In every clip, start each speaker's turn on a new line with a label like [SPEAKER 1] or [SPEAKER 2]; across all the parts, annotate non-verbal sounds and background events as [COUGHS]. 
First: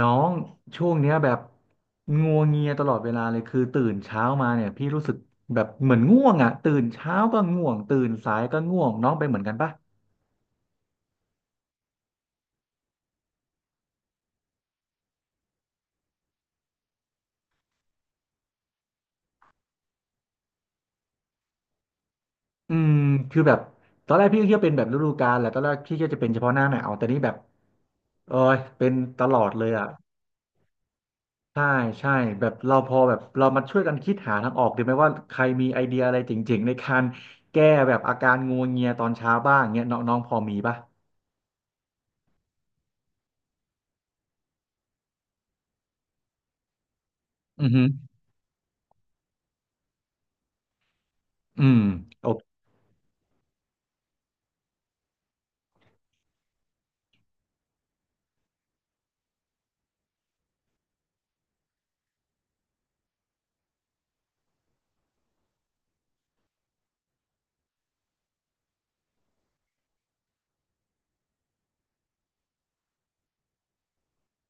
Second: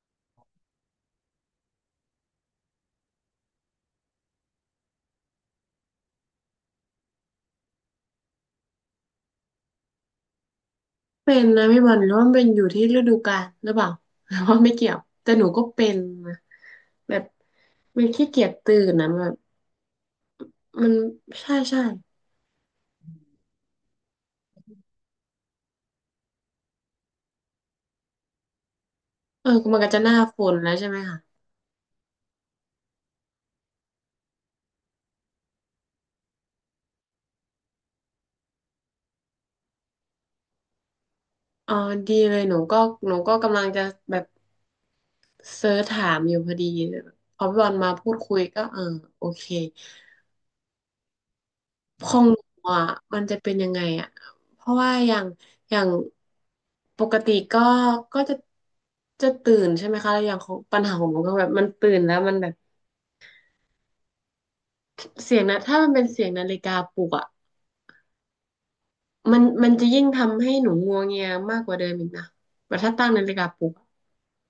[SPEAKER 1] น้องช่วงเนี้ยแบบงัวเงียตลอดเวลาเลยคือตื่นเช้ามาเนี่ยพี่รู้สึกแบบเหมือนง่วงอ่ะตื่นเช้าก็ง่วงตื่นสายก็ง่วงน้องเป็นเหมือนกันปะ
[SPEAKER 2] เป็นนะพี่บอลหรือว่ามันเป็นอยู่ที่ฤดูกาลหรือเปล่าหรือ [LAUGHS] ว่าไม่เกี่ยวแต่หนูก็เป็นนะแบบมันขี้เกียจตื่นนะแบบมันใช่ใช่
[SPEAKER 1] อืมคือแบบตอนแรกพี่ก็คิดว่าเป็นแบบฤดูกาลแหละตอนแรกพี่ก็จะเป็นเฉพาะหน้าหนาวแต่นี่แบบเออเป็นตลอ
[SPEAKER 2] เอ
[SPEAKER 1] ด
[SPEAKER 2] อ
[SPEAKER 1] เลย
[SPEAKER 2] มัน
[SPEAKER 1] อ่ะ
[SPEAKER 2] ก็จะหน้าฝนแล้วใช่ไหมคะ
[SPEAKER 1] ใช่ใช่แบบเราพอแบบเรามาช่วยกันคิดหาทางออกดีไหมว่าใครมีไอเดียอะไรเจ๋งๆในการแก้แบบอาการงัวเงียตอนเช้าบ้างเงี้ยน้องน้องพอมีปะ
[SPEAKER 2] อ๋อดีเลยหนูก็หนูก็กำลังจะแบบเซิร์ชถามอยู่พอดีพอพี่บ
[SPEAKER 1] อื
[SPEAKER 2] อ
[SPEAKER 1] อ
[SPEAKER 2] ล
[SPEAKER 1] ฮึ
[SPEAKER 2] มาพูดคุยก็เออโอเค
[SPEAKER 1] อืม
[SPEAKER 2] ของ
[SPEAKER 1] โอ
[SPEAKER 2] ห
[SPEAKER 1] เค
[SPEAKER 2] นูอ่ะมันจะเป็นยังไงอ่ะเพราะว่าอย่างอย่างปกติก็ก็จะจะตื่นใช่ไหมคะแล้วอย่างของปัญหาของหนูก็แบบมันตื่นแล้วมันแบบเสียงนะถ้ามันเป็นเสียงนาฬิกาปลุกอ่ะมันจะยิ่งทำให้หนูงัวเงียมากกว่าเดิมอีกนะแบบถ้าตั้งนาฬิกาปลุก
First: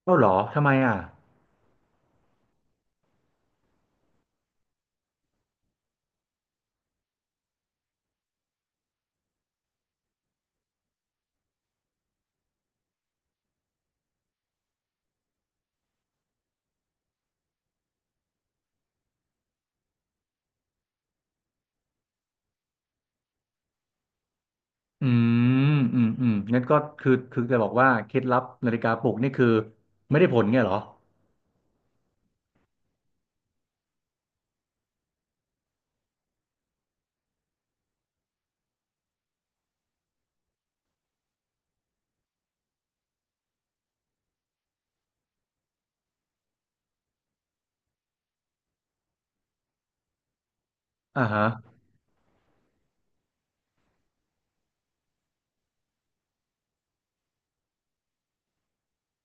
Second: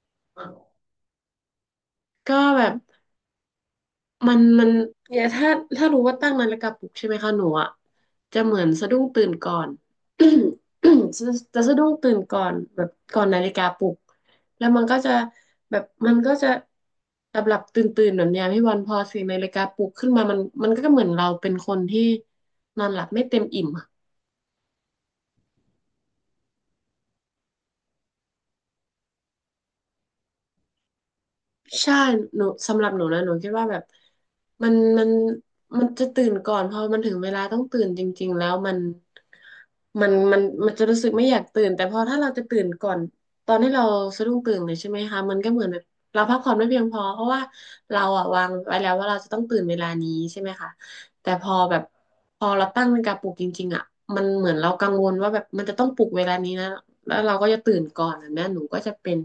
[SPEAKER 1] เอ้าเหรอทำ
[SPEAKER 2] อะ
[SPEAKER 1] ไมอ่ะ
[SPEAKER 2] ก็แบบ มันเนี่ยถ้ารู้ว่าตั้งนาฬิกาปลุกใช่ไหมคะหนูอ่ะจะเหมือนสะดุ้งตื่นก่อน [CLEARS THROAT] [COUGHS] จะจะสะดุ้งตื่นก่อนแบบก่อนนาฬิกาปลุกแล้วมันก็จะแบบมันก็จะหลับหลับตื่นตื่นแบบเนี้ยพี่วันพอเสียงนาฬิกาปลุกขึ้นมามันก็เหมือนเราเป็นคนที่นอนหลับไม่เต็มอิ่มอะ
[SPEAKER 1] อืมอืมงั้นก็คือจะบอกว่าเคล็ดลับนาฬิกาปลุกนี่คือไม่ได้ผลเงี้ยเหรอ
[SPEAKER 2] ใช่หนูสำหรับหนูนะหนูคิดว่าแบบมันมันมันจะตื่นก่อนพอมันถึงเวลาต้องตื่นจริงๆแล้วมันมันจะรู้สึกไม่อยากตื่นแต่พอถ้าเราจะตื่นก่อนตอนที่เราสะดุ้งตื่นเลยใช่ไหมคะมันก็เหมือนแบบเราพักผ่อนไม่เพียงพอเพราะว่าเราอะวางไว้แล้วว่าเราจะต้องตื่นเวลานี้ใช่ไหมคะ
[SPEAKER 1] อ่า
[SPEAKER 2] แต่
[SPEAKER 1] ฮะ
[SPEAKER 2] พอแบบพอเราตั้งนาฬิกาปลุกจริงๆอะมันเหมือนเรากังวลว่าแบบมันจะต้องปลุกเวลานี้นะแล้วเราก็จะตื่นก่อนแบบนี้หนูก็จะเป็น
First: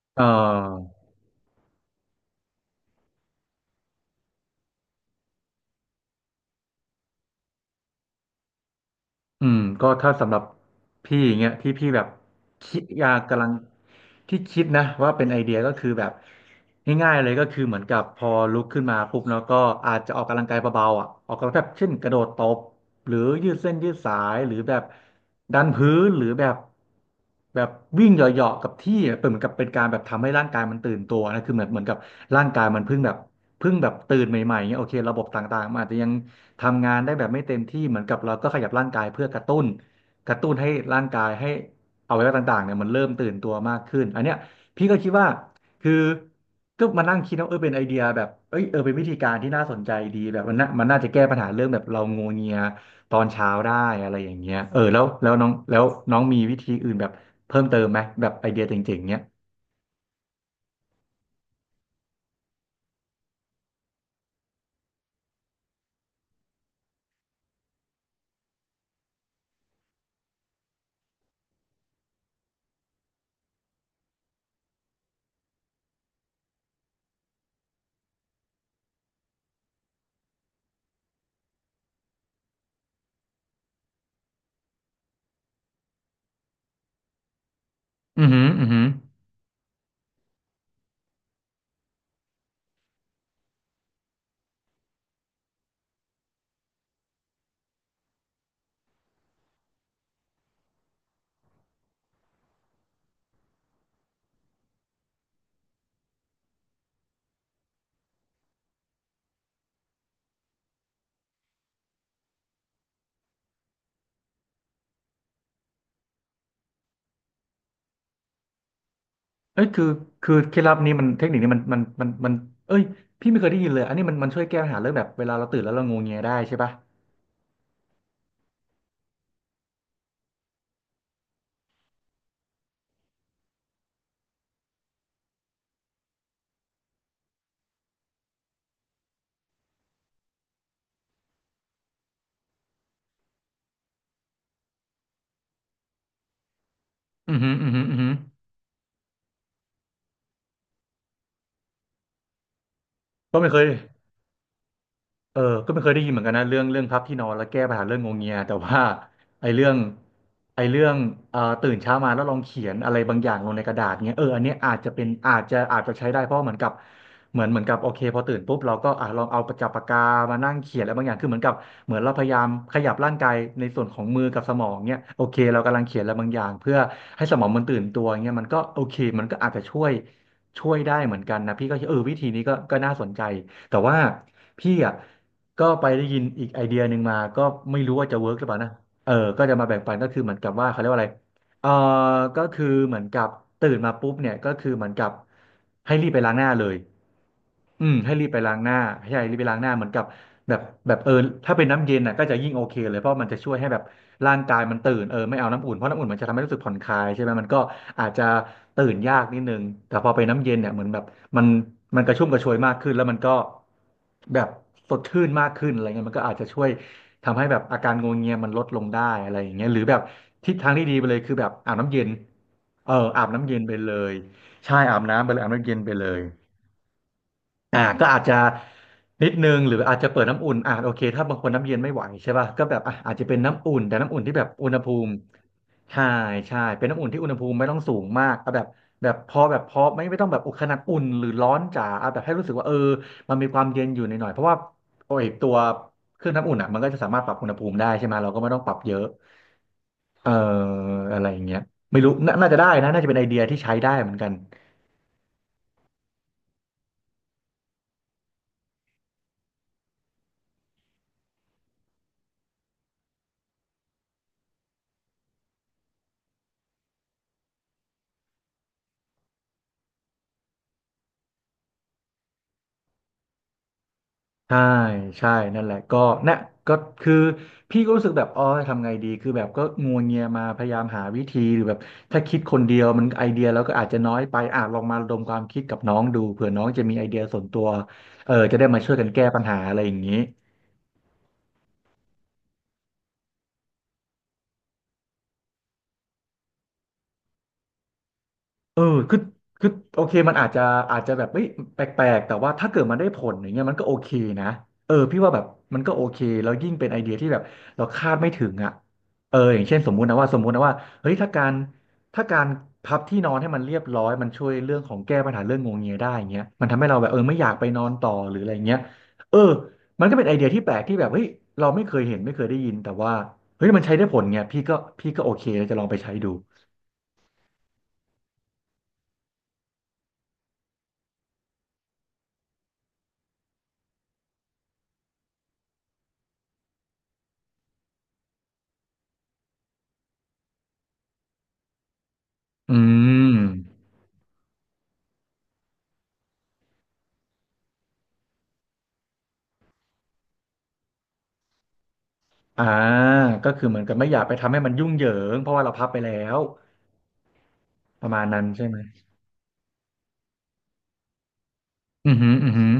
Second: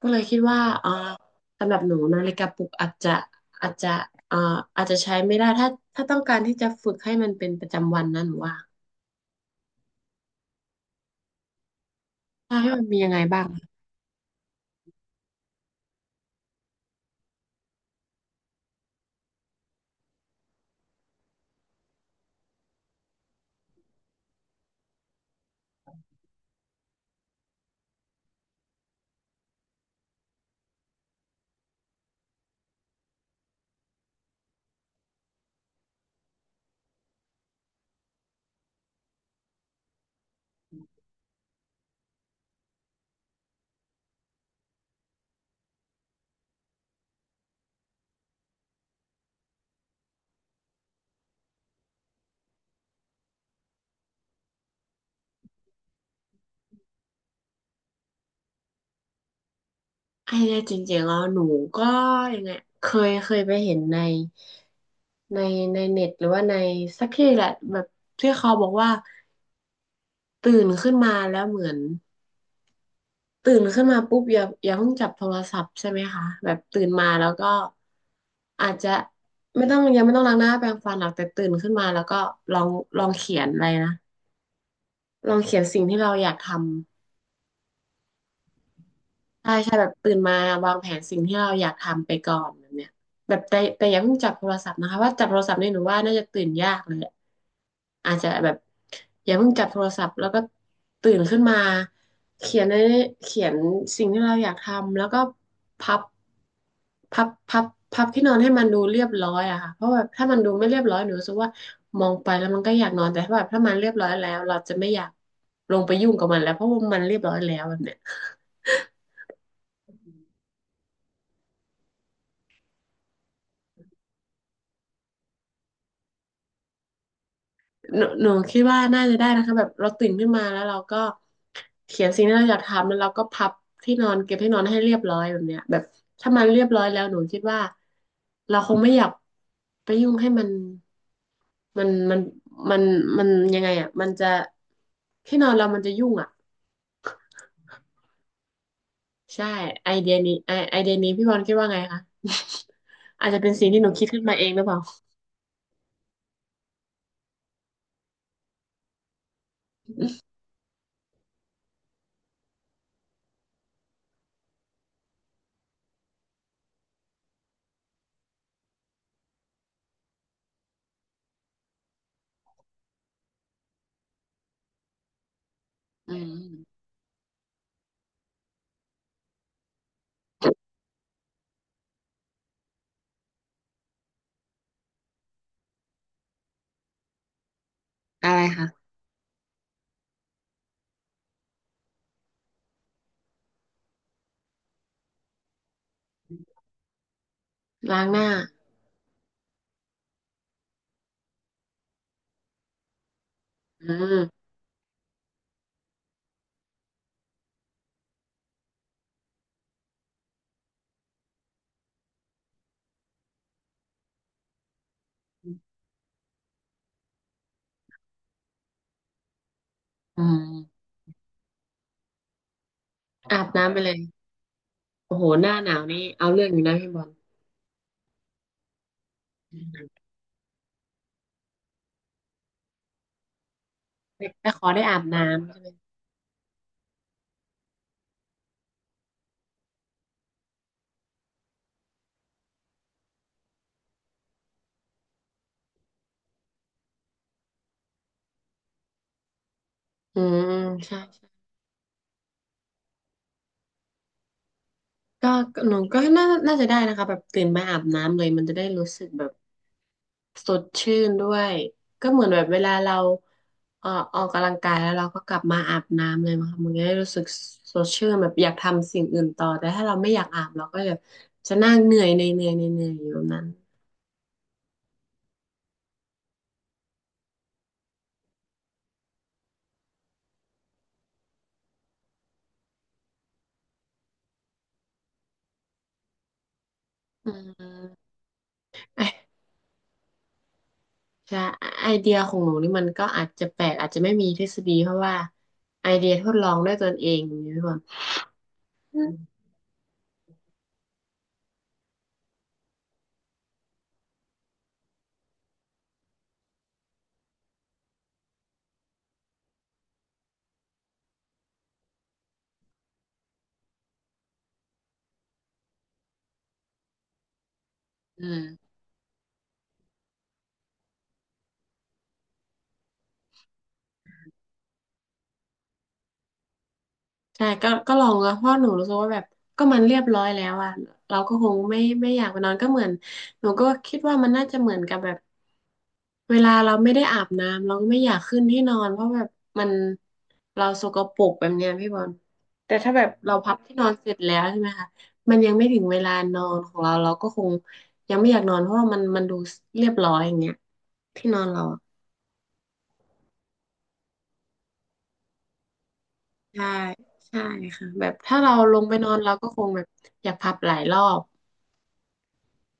[SPEAKER 2] ก็เล
[SPEAKER 1] เ
[SPEAKER 2] ยคิดว่า
[SPEAKER 1] ออ
[SPEAKER 2] สำหรับหนูนาฬิกาปลุกอาจจะอาจจะเอ่ออาจจะใช้ไม่ได้ถ้าต้องการที่จะฝึกให้มันเป็นประจำวันนะหนูว่า
[SPEAKER 1] อืมก็ถ้าสำหรับพี่อย่างเงี้ยที่พี่แบบ
[SPEAKER 2] ใช่ให้
[SPEAKER 1] คิ
[SPEAKER 2] มั
[SPEAKER 1] ด
[SPEAKER 2] นมี
[SPEAKER 1] อยา
[SPEAKER 2] ยัง
[SPEAKER 1] ก
[SPEAKER 2] ไง
[SPEAKER 1] กำ
[SPEAKER 2] บ้า
[SPEAKER 1] ลั
[SPEAKER 2] ง
[SPEAKER 1] งที่คิดนะว่าเป็นไอเดียก็คือแบบง่ายๆเลยก็คือเหมือนกับพอลุกขึ้นมาปุ๊บแล้วก็อาจจะออกกำลังกายเบาๆอ่ะออกกำลังแบบเช่นกระโดดตบหรือยืดเส้นยืดสายหรือแบบดันพื้นหรือแบบแบบวิ่งเหยาะๆกับที่อะเป็นเหมือนกับเป็นการแบบทำให้ร่างกายมันตื่นตัวนะคือเหมือนกับร่างกายมันเพิ่งแบบเพิ่งแบบตื่นใหม่ๆเงี้ยโอเคระบบต่างๆมันอาจจะยัง ทำงานได้แบบไม่เต็มที่เหมือนกับเราก็ขยับร่างกายเพื่อกระตุ้นให้ร่างกายให้อวัยวะต่างๆเนี่ยมันเริ่มตื่นตัวมากขึ้นอันเนี้ยพี่ก็คิดว่าคือก็มานั่งคิดว่าเออเป็นไอเดียแบบเอ้ยเออเป็นวิธีการที่น่าสนใจดีแบบมันน่าจะแก้ปัญหาเรื่องแบบเรางัวเงียตอนเช้าได้อะไรอย่างเงี้ยเออแล้วน้องแล้วน้องมีวิธีอื่นแบบเพิ่มเติมไหมแบบไอเดียเจ๋งๆเนี้ย
[SPEAKER 2] ไอ้เนียจริงๆแล้วหนูก็ยังไงเคยเคยไปเห็นในในในเน็ตหรือว่าในสักที่แหละแบบที่เขาบอกว่าตื่นขึ้นมาแล้วเหมือน ตื่นขึ้นมาปุ๊บอย่าเพิ่งจับโทรศัพท์ใช่ไหมคะแบบตื่นมาแล้วก็อาจจะไม่ต้องยังไม่ต้องล้างหน้าแปรงฟันหรอกแต่ตื่นขึ้นมาแล้วก็ลองลองเขียนอะไรนะลองเขียนสิ่งที่เราอยากทำ
[SPEAKER 1] อือหืออือหือ
[SPEAKER 2] ใช่ใช่แบบตื่นมาวางแผนสิ่งที่เราอยากทำไปก่อนแบบเนี้ยแบบแต่อย่าเพิ่งจับโทรศัพท์นะคะว่าจับโทรศัพท์เนี่ยหนูว่าน่าจะตื่นยากเลยละอาจจะแบบอย่าเพิ่งจับโทรศัพท์แล้วก็ตื่นขึ้นมาเขียนในเขียนสิ่งที่เราอยากทำแล้วก็พับพับพับที่นอนให้มันดูเรียบร้อยอะค่ะเพราะแบบถ้ามันดูไม่เรียบร้อยหนูรู้สึกว่ามองไปแล้วมันก็อยากนอนแต่ถ้าแบบถ้ามันเรียบร้อยแล้วเราจะไม่อยากลงไปยุ่งกับมันแล้วเพราะว่ามันเรียบร้อยแล้วแบบเนี้ย
[SPEAKER 1] เอ้ยคือเคล็ดลับนี้มันเทคนิคนี้มันเอ้ยพี่ไม่เคยได้ยินเลยอันนี้มันช่วยแก้ปัญหาเรื่องแบบเวลาเราตื่นแล้วเรางวงเงียได้ใช่ปะ
[SPEAKER 2] หนูคิดว่าน่าจะได้นะคะแบบเราตื่นขึ้นมาแล้วเราก็เขียนสิ่งที่เราอยากทำแล้วเราก็พับที่นอนเก็บที่นอนให้เรียบร้อยแบบเนี้ยแบบถ้ามันเรียบร้อยแล้วหนูคิดว่าเราคงไม่อยากไปยุ่งให้มันมันมันมันยังไงอ่ะมันจะที่นอนเรามันจะยุ่งอ่ะ
[SPEAKER 1] อือหืออือหืออือหือ
[SPEAKER 2] ใช่ไอเดียนี้ไอไอเดียนี้พี่บอลคิดว่าไงคะ [LAUGHS] อาจ
[SPEAKER 1] ก็
[SPEAKER 2] จะ
[SPEAKER 1] ไม่
[SPEAKER 2] เป็น
[SPEAKER 1] เคย
[SPEAKER 2] สิ่งที่หนูคิดขึ้นมาเองหรือเปล่า
[SPEAKER 1] เออก็ไม่เคยได้ยินเหมือนกันนะเรื่องพับที่นอนแล้วแก้ปัญหาเรื่องงวงเงียแต่ว่าไอ้เรื่องไอ้เรื่องตื่นเช้ามาแล้วลองเขียนอะไรบางอย่างลงในกระดาษเงี้ยเอออันเนี้ยอาจจะเป็นอาจจะใช้ได้เพราะเหมือนกับเหมือนกับโอเคพอตื่นปุ๊บเราก็อ่ะลองเอาประจับปากกามานั่งเขียนอะไรบางอย่างคือเหมือนกับเหมือนเราพยายามขยับร่างกายในส่วนของมือกับสมองเนี้ยโอเคเรากำลังเขียนอะไร
[SPEAKER 2] อื
[SPEAKER 1] บางอย่างเพื่อ
[SPEAKER 2] ม
[SPEAKER 1] ให้สมองมันตื่นตัวเงี้ยมันก็โอเคมันก็อาจจะช่วยได้เหมือนกันนะพี่ก็คิดเออวิธีนี้ก็น่าสนใจ แต่ว่าพี่อ่ะก็ไปได้ยินอีกไอเดียหนึ่งมาก็ไม่รู้ว่าจะเวิ
[SPEAKER 2] อะ
[SPEAKER 1] ร์ก
[SPEAKER 2] ไร
[SPEAKER 1] หรือเปล่า
[SPEAKER 2] คะ
[SPEAKER 1] นะเออก็จะมาแบ่งปันก็คือเหมือนกับว่าเขาเรียกว่าอะไรเออก็คือเหมือนกับตื่นมาปุ๊บเนี่ยก็คือเหมือนกับให้รีบไปล้างหน้าเลยอืม
[SPEAKER 2] ล้าง
[SPEAKER 1] ให้
[SPEAKER 2] ห
[SPEAKER 1] รี
[SPEAKER 2] น้า
[SPEAKER 1] บไปล้างหน้าให้รีบไปล้างหน้าเหมือนกับแบบแบบเออถ้าเป็นน้ำเย็นน่ะก็จะยิ่งโอเคเลยเพราะมันจะช่วยให้แบบ
[SPEAKER 2] อื
[SPEAKER 1] ร่าง
[SPEAKER 2] ม
[SPEAKER 1] กายมันตื่นเออไม่เอาน้ำอุ่นเพราะน้ำอุ่นมันจะทำให้รู้สึกผ่อนคลายใช่ไหมมันก็อาจจะตื่นยากนิดนึงแต่พอไปนน้ำเย็นเนี่ยเหมือนแบบ มันมันกระชุ่มกระชวยมากขึ้นแล้วมันก็แบบสดชื่นมากขึ้นอะไรเงี้ยมันก็อาจจะช่วยทำให้แบบอาการงวงเงียมันลดลงได้อะไรอย่างเงี้ยหรือแบบ
[SPEAKER 2] อื
[SPEAKER 1] ทิศทางที่
[SPEAKER 2] ม
[SPEAKER 1] ดีไปเลยคือแบบอาบน้ำเย็นเอออาบ
[SPEAKER 2] อา
[SPEAKER 1] น้ำ
[SPEAKER 2] บ
[SPEAKER 1] เย็นไป
[SPEAKER 2] น้ำไปเล
[SPEAKER 1] เล
[SPEAKER 2] ย
[SPEAKER 1] ยใช่อาบ
[SPEAKER 2] โอ้
[SPEAKER 1] น้ำ
[SPEAKER 2] โห
[SPEAKER 1] ไปเลย
[SPEAKER 2] ห
[SPEAKER 1] อาบ
[SPEAKER 2] น้า
[SPEAKER 1] น้ำ
[SPEAKER 2] ห
[SPEAKER 1] เย็
[SPEAKER 2] นา
[SPEAKER 1] น
[SPEAKER 2] ว
[SPEAKER 1] ไป
[SPEAKER 2] นี่
[SPEAKER 1] เลย
[SPEAKER 2] เอาเรื่องอยู่นะพี่บอล
[SPEAKER 1] ก็อาจจะนิดนึงหรืออาจจะเปิดน้ำอุ่นโอเคถ้าบางคนน้ำเย็นไม่ไหวใช่ป่ะก็แบบอ่ะอาจจะเป็นน้ำอุ่นแต่น้ำอุ่น
[SPEAKER 2] แต่
[SPEAKER 1] ที่แบบ
[SPEAKER 2] ข
[SPEAKER 1] อุ
[SPEAKER 2] อ
[SPEAKER 1] ณห
[SPEAKER 2] ได้
[SPEAKER 1] ภู
[SPEAKER 2] อาบ
[SPEAKER 1] มิ
[SPEAKER 2] น้ำใช่ไหม
[SPEAKER 1] ใช่ใช่เป็นน้ำอุ่นที่อุณหภูมิไม่ต้องสูงมากเอาแบบแบบพอไม่ต้องแบบอุขนาดอุ่นหรือร้อนจ๋าเอาแบบให้รู้สึกว่าเออมันมีความเย็นอยู่หน่อยๆเพราะว่าโอ้ยตัวเครื่องน้ำอุ่นอ่ะมันก็จะสามารถปรับอุณหภูมิได้ใช่ไหมเราก็ไม่ต้องปรับเยอะ
[SPEAKER 2] อื
[SPEAKER 1] เอ่อ
[SPEAKER 2] มใช่
[SPEAKER 1] อะไรอ
[SPEAKER 2] ใช่
[SPEAKER 1] ย่างเงี้ยไม่รู้น่าจะได้นะน่าจะเป็นไอเดียที่ใช้ได้เหมือนกัน
[SPEAKER 2] ก็หนูก็น่าจะได้นะคะแบบตื่นมาอาบน้ำเลยมันจะได้รู้สึกแบบสดชื่นด้วยก็เหมือนแบบเวลาเราเอ่อออกกำลังกายแล้วเราก็กลับมาอาบน้ำเลยมั้งคะมันจะได้รู้สึกสดชื่นแบบอยากทำสิ่งอื่นต่อแต่ถ้าเราไม่อยากอาบเราก็จะจะนั่งเหนื่อยในเหนื่อยในเหนื่อยอยู่นั้น
[SPEAKER 1] ใช่ใช่นั่นแหละก็นะก็คือพี่ก็รู้สึกแบบอ๋อทำไงดีคือแบบก็งัวเงียมาพยายามหาวิธีหรือแบบถ้าคิดคนเดียวมันไอเดียแล้วก็อาจจะน้อยไปอ่ะลองมาระดมความคิดกับน้องดูเผื่อน้องจะมีไอเดีย
[SPEAKER 2] อื
[SPEAKER 1] ส่วนตัว
[SPEAKER 2] ม
[SPEAKER 1] เออจะได้มาช่วยกันแก้ปัญหาอะไรอย่างนี้
[SPEAKER 2] ใช่ไอเดียของหนูนี่มันก็อาจจะแปลกอาจจะไม่มีทฤษฎีเพราะว่าไอเดียทดลองด้วยตนเองอย่างนี้พี่บอล
[SPEAKER 1] เออ
[SPEAKER 2] อ
[SPEAKER 1] คือคือโอเคมันอาจจะอาจจะแบบเอ้ยแปลกๆแต่ว่าถ้าเกิดมันได้ผลอย่างเงี้ยมันก็โอเคนะเออพี่ว่าแบบมันก็โอเคแล้วยิ่งเป็นไอเดียที่แบบเราคาดไม่ถึงอ่ะเอออย่างเช่นสมมุตินะว่าสมมุตินะว่าเฮ้ยถ้าการพับที่นอนให้มันเรียบร้อยมันช่วยเรื่องของแก้ปัญหาเรื่องงวงเงียได้อย่างเงี้ยมันทำให้เราแบบเออไม่อยากไปนอนต่อ
[SPEAKER 2] ื
[SPEAKER 1] หรืออะไร
[SPEAKER 2] ม
[SPEAKER 1] เงี้ยเออมันก็เป็นไอเดียที่แปลกที่แบบเฮ้ยเราไม่เคยเห็นไม่เคยได้ยินแต่ว่าเฮ้ยมันใช้ได้ผลไงพี่ก็โอเคแล้วจะลองไปใช้ดู
[SPEAKER 2] ใช่ก็ลองนะเพราะหนูรู้สึกว่าแบบก็มันเรียบร้อยแล้วอ่ะเราก็คงไม่อยากไปนอนก็เหมือนหนูก็คิดว่ามันน่าจะเหมือนกับแบบเวลาเราไม่ได้อาบน้ำเราก็ไม่อยากขึ้นที่นอนเพราะแบบมันเราสกปรกแบบเนี้ยพี่บอลแต่
[SPEAKER 1] อื
[SPEAKER 2] ถ้าแบบเรา
[SPEAKER 1] ม
[SPEAKER 2] พับที่นอนเสร็จแล้วใช่ไหมคะมันยังไม่ถึงเวลานอนของเราเราก็คงยังไม่อยากนอนเพราะว่ามันดูเรียบร้อยอย่างเงี้ยที่นอนเราอะ
[SPEAKER 1] อ่าก็คือเหมือนกับไม่อยากไปทำให้มันยุ่งเหยิงเพราะว่าเราพับไปแล้ว
[SPEAKER 2] ใช่ใช่ค่ะ
[SPEAKER 1] ป
[SPEAKER 2] แบ
[SPEAKER 1] ระ
[SPEAKER 2] บ
[SPEAKER 1] มาณ
[SPEAKER 2] ถ้า
[SPEAKER 1] นั้น
[SPEAKER 2] เรา
[SPEAKER 1] ใช่ไห
[SPEAKER 2] ล
[SPEAKER 1] ม
[SPEAKER 2] งไปนอนเราก็คงแบบอยากพับหลายรอบ
[SPEAKER 1] อือหืออือหือ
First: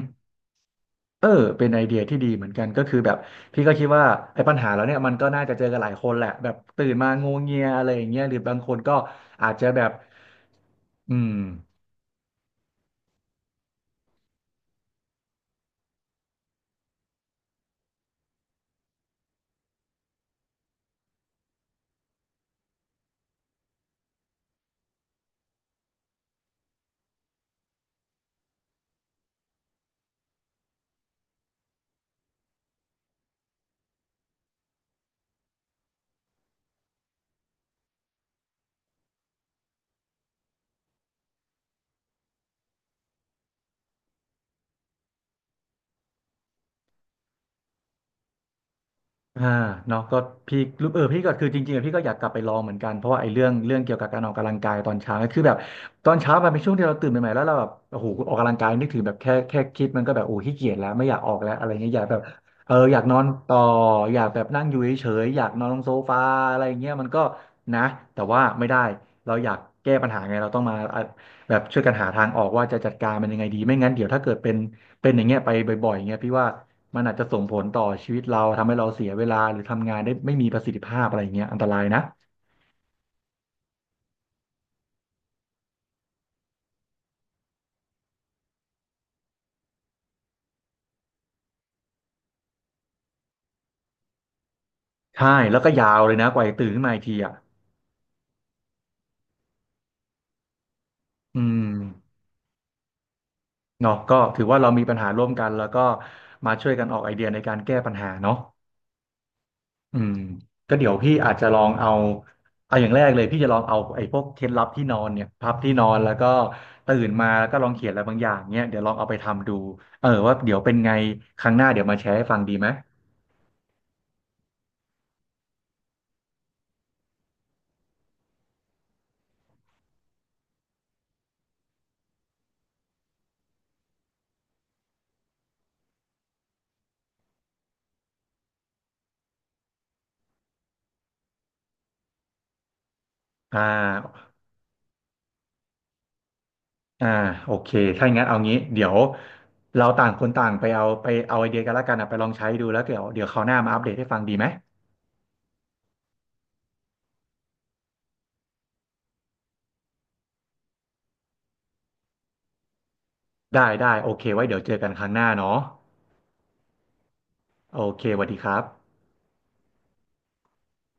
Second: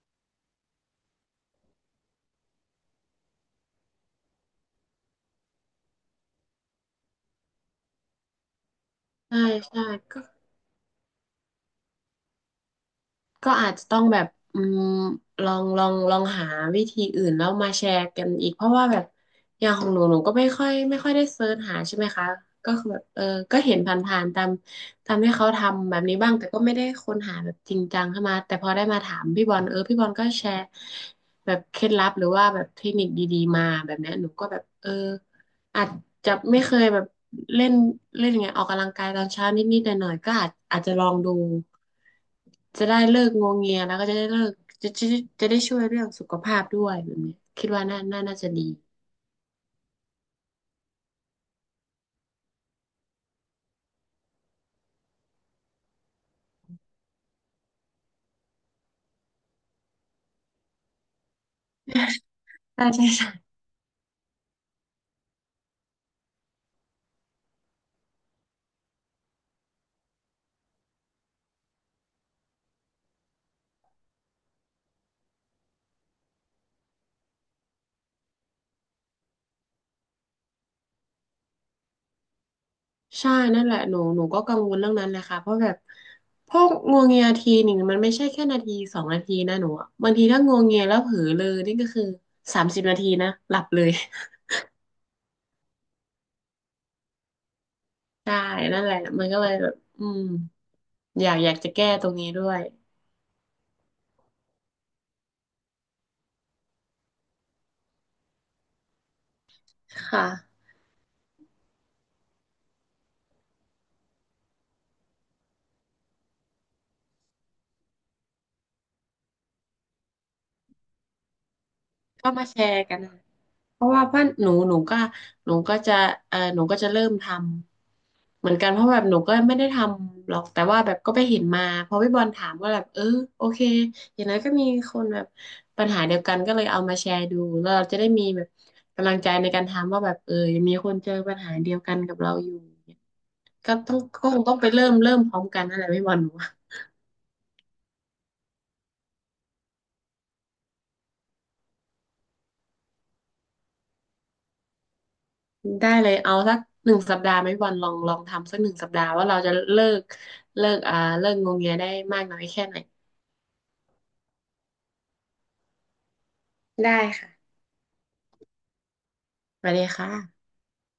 [SPEAKER 1] เออเป็นไอเดียที่ดีเหมือนกันก็คือแบบพี่ก็คิดว่าไอ้ปัญหาแล้วเนี่ยมันก็น่าจะเจอกันหลายคนแหละแบบตื่นมางวงเงียอะไรอย่างเงี้ยหรือบางคนก็
[SPEAKER 2] ใช่
[SPEAKER 1] อาจจะแบ
[SPEAKER 2] ใช่
[SPEAKER 1] บ
[SPEAKER 2] ก็
[SPEAKER 1] อืม
[SPEAKER 2] ก็อาจจะต้องแบบอืมลองหาวิธีอื่นแล้วมาแชร์กันอีกเพราะว่าแบบอย่างของหนูก็ไม่ค่อยได้เซิร์ชหาใช่ไหมคะก็คือแบบก็เห็นผ่านๆตามที่เขาทำแบบนี้บ้างแต่ก็ไม่ได้ค้นหาแบบจริงจังเข้ามาแต่พอได้มาถามพี่บอลพี่บอลก็แชร์แบบเคล็ดลับหรือว่าแบบเทคนิคดีๆมาแบบเนี้ยหนูก็แบบอาจจะไม่เคยแบบเล่นเล่นอย่างเงี้ยออกกำลังกายตอนเช้านิดๆหน่อยๆก็อาจจะลองดูจะได้เลิกงวงเงียแล้วก็จะได้เลิกจะจะได้ช่วยเรื่องสุขภาพด้วยแบบนี้คิดว่าน่าจะดี
[SPEAKER 1] อ่าเนาะก็พี่รู้เออพี่ก็คือจริงๆอะพี่ก็อยากกลับไปลองเหมือนกันเพราะว่าไอ้เรื่องเกี่ยวกับการออกกำลังกายตอนเช้าเนี่ยคือแบบตอนเช้ามันเป็นช่วงที่เราตื่นใหม่ๆแล้วเราแบบโอ้โหออกกำลังกายนึกถึงแบบแค่คิดมันก็แบบโอ้ขี้เกียจแล้วไม่อยากออกแล้วอะไรเงี้ยอยากแบบเออ
[SPEAKER 2] ใช่
[SPEAKER 1] อยาก
[SPEAKER 2] ใช่
[SPEAKER 1] นอน
[SPEAKER 2] ใช่
[SPEAKER 1] ต่ออยากแบบนั่งอยู่เฉยๆอยากนอนลงโซฟาอะไรเงี้ยมันก็นะแต่ว่าไม่ได้เราอยากแก้ปัญหาไงเราต้องมาอ่ะแบบช่วยกันหาทางออกว่าจะจัดการมันยังไงดีไม่งั้นเดี๋ยวถ้าเกิดเป็นอย่างเงี้ยไปบ่อยๆเงี้ยพี่ว่า มันอาจจะส่งผลต่อชีวิตเราทำให้เราเสียเวลาหรือทำงานได้ไม่มีประสิทธิภาพอะไรอย่างเงี้ยอันตรายนะ
[SPEAKER 2] ใช่นั่นแหละหนูก็กังวลเรื่องนั้นเลยค่ะเพราะแบบพวกงวงเงียทีหนึ่งมันไม่ใช่แค่นาที2 นาทีนะหนูอะบางทีถ้างวงเงียแล้วเผลอเลยนี่ก็คือ30 นาทีนะหลับเลย
[SPEAKER 1] ใช่แล้วก็ยาวเลยนะกว่าจะตื่นขึ้นมาอีกทีอ่ะ
[SPEAKER 2] [LAUGHS] ใช่นั่นแหละมันก็เลยแบบอยาก
[SPEAKER 1] อื
[SPEAKER 2] อยาก
[SPEAKER 1] ม
[SPEAKER 2] จะแก้ตรงนี้ด้วย
[SPEAKER 1] เนาะก็ถือว่าเรามีปัญหาร่วมกันแล้วก็มาช่วยกันออกไอเดียในการแก้ปัญหาเนาะอืม
[SPEAKER 2] ค่ะ
[SPEAKER 1] ก็เดี๋ยวพี่อาจจะลองเอาเอาอย่างแรกเลยพี่จะลองเอาไอ้พวกเคล็ดลับที่นอนเนี่ยพับที่นอนแล้วก็ตื่นมาแล้วก็ลองเขียนอะไรบางอย่างเนี่ยเดี๋ยวลองเอาไปทำดูเออว่าเดี๋ยวเป็นไงครั้งหน้าเดี๋ยวมาแชร์ให้
[SPEAKER 2] ก็
[SPEAKER 1] ฟัง
[SPEAKER 2] มา
[SPEAKER 1] ดี
[SPEAKER 2] แช
[SPEAKER 1] ไหม
[SPEAKER 2] ร์กันนะเพราะว่าเพื่อนหนูหนูก็จะหนูก็จะเริ่มทำเหมือนกันเพราะแบบหนูก็ไม่ได้ทำหรอกแต่ว่าแบบก็ไปเห็นมาพอพี่บอลถามก็แบบโอเคอย่างน้นก็มีคนแบบปัญหาเดียวกันก็เลยเอามาแชร์ดูแล้วเราจะได้มีแบบกำลังใจในการทำว่าแบบยังมีคนเจอปัญหาเดียวกันกับเราอยู่
[SPEAKER 1] อ่
[SPEAKER 2] ก็
[SPEAKER 1] า
[SPEAKER 2] คงต้องไปเริ่มพร้อมกันนั่นแหละพี่บอลหนู
[SPEAKER 1] อ่าโอเคถ้าอย่างนั้นเอางี้เดี๋ยวเราต่างคนต่างไปเอาไปเอาไอเดียกันละกันนะไปลองใช้ดูแล้วเดี๋ยวคราวหน้ามาอัปเดตให้ฟังดีไหม
[SPEAKER 2] ได้เลยเอาสักหนึ่งสัปดาห์ไหมวันลองทำสักหนึ่งสัปดาห์ว่าเราจะเลิกเลิกงงเงียได้มากน้อยแค่ไหน
[SPEAKER 1] ได้ได้โอเคไว้เดี๋ยวเจอกันครั้งหน้าเนาะ
[SPEAKER 2] ได้ค่ะ
[SPEAKER 1] โอเคสวัสดีครับ
[SPEAKER 2] ไปเลยค่ะ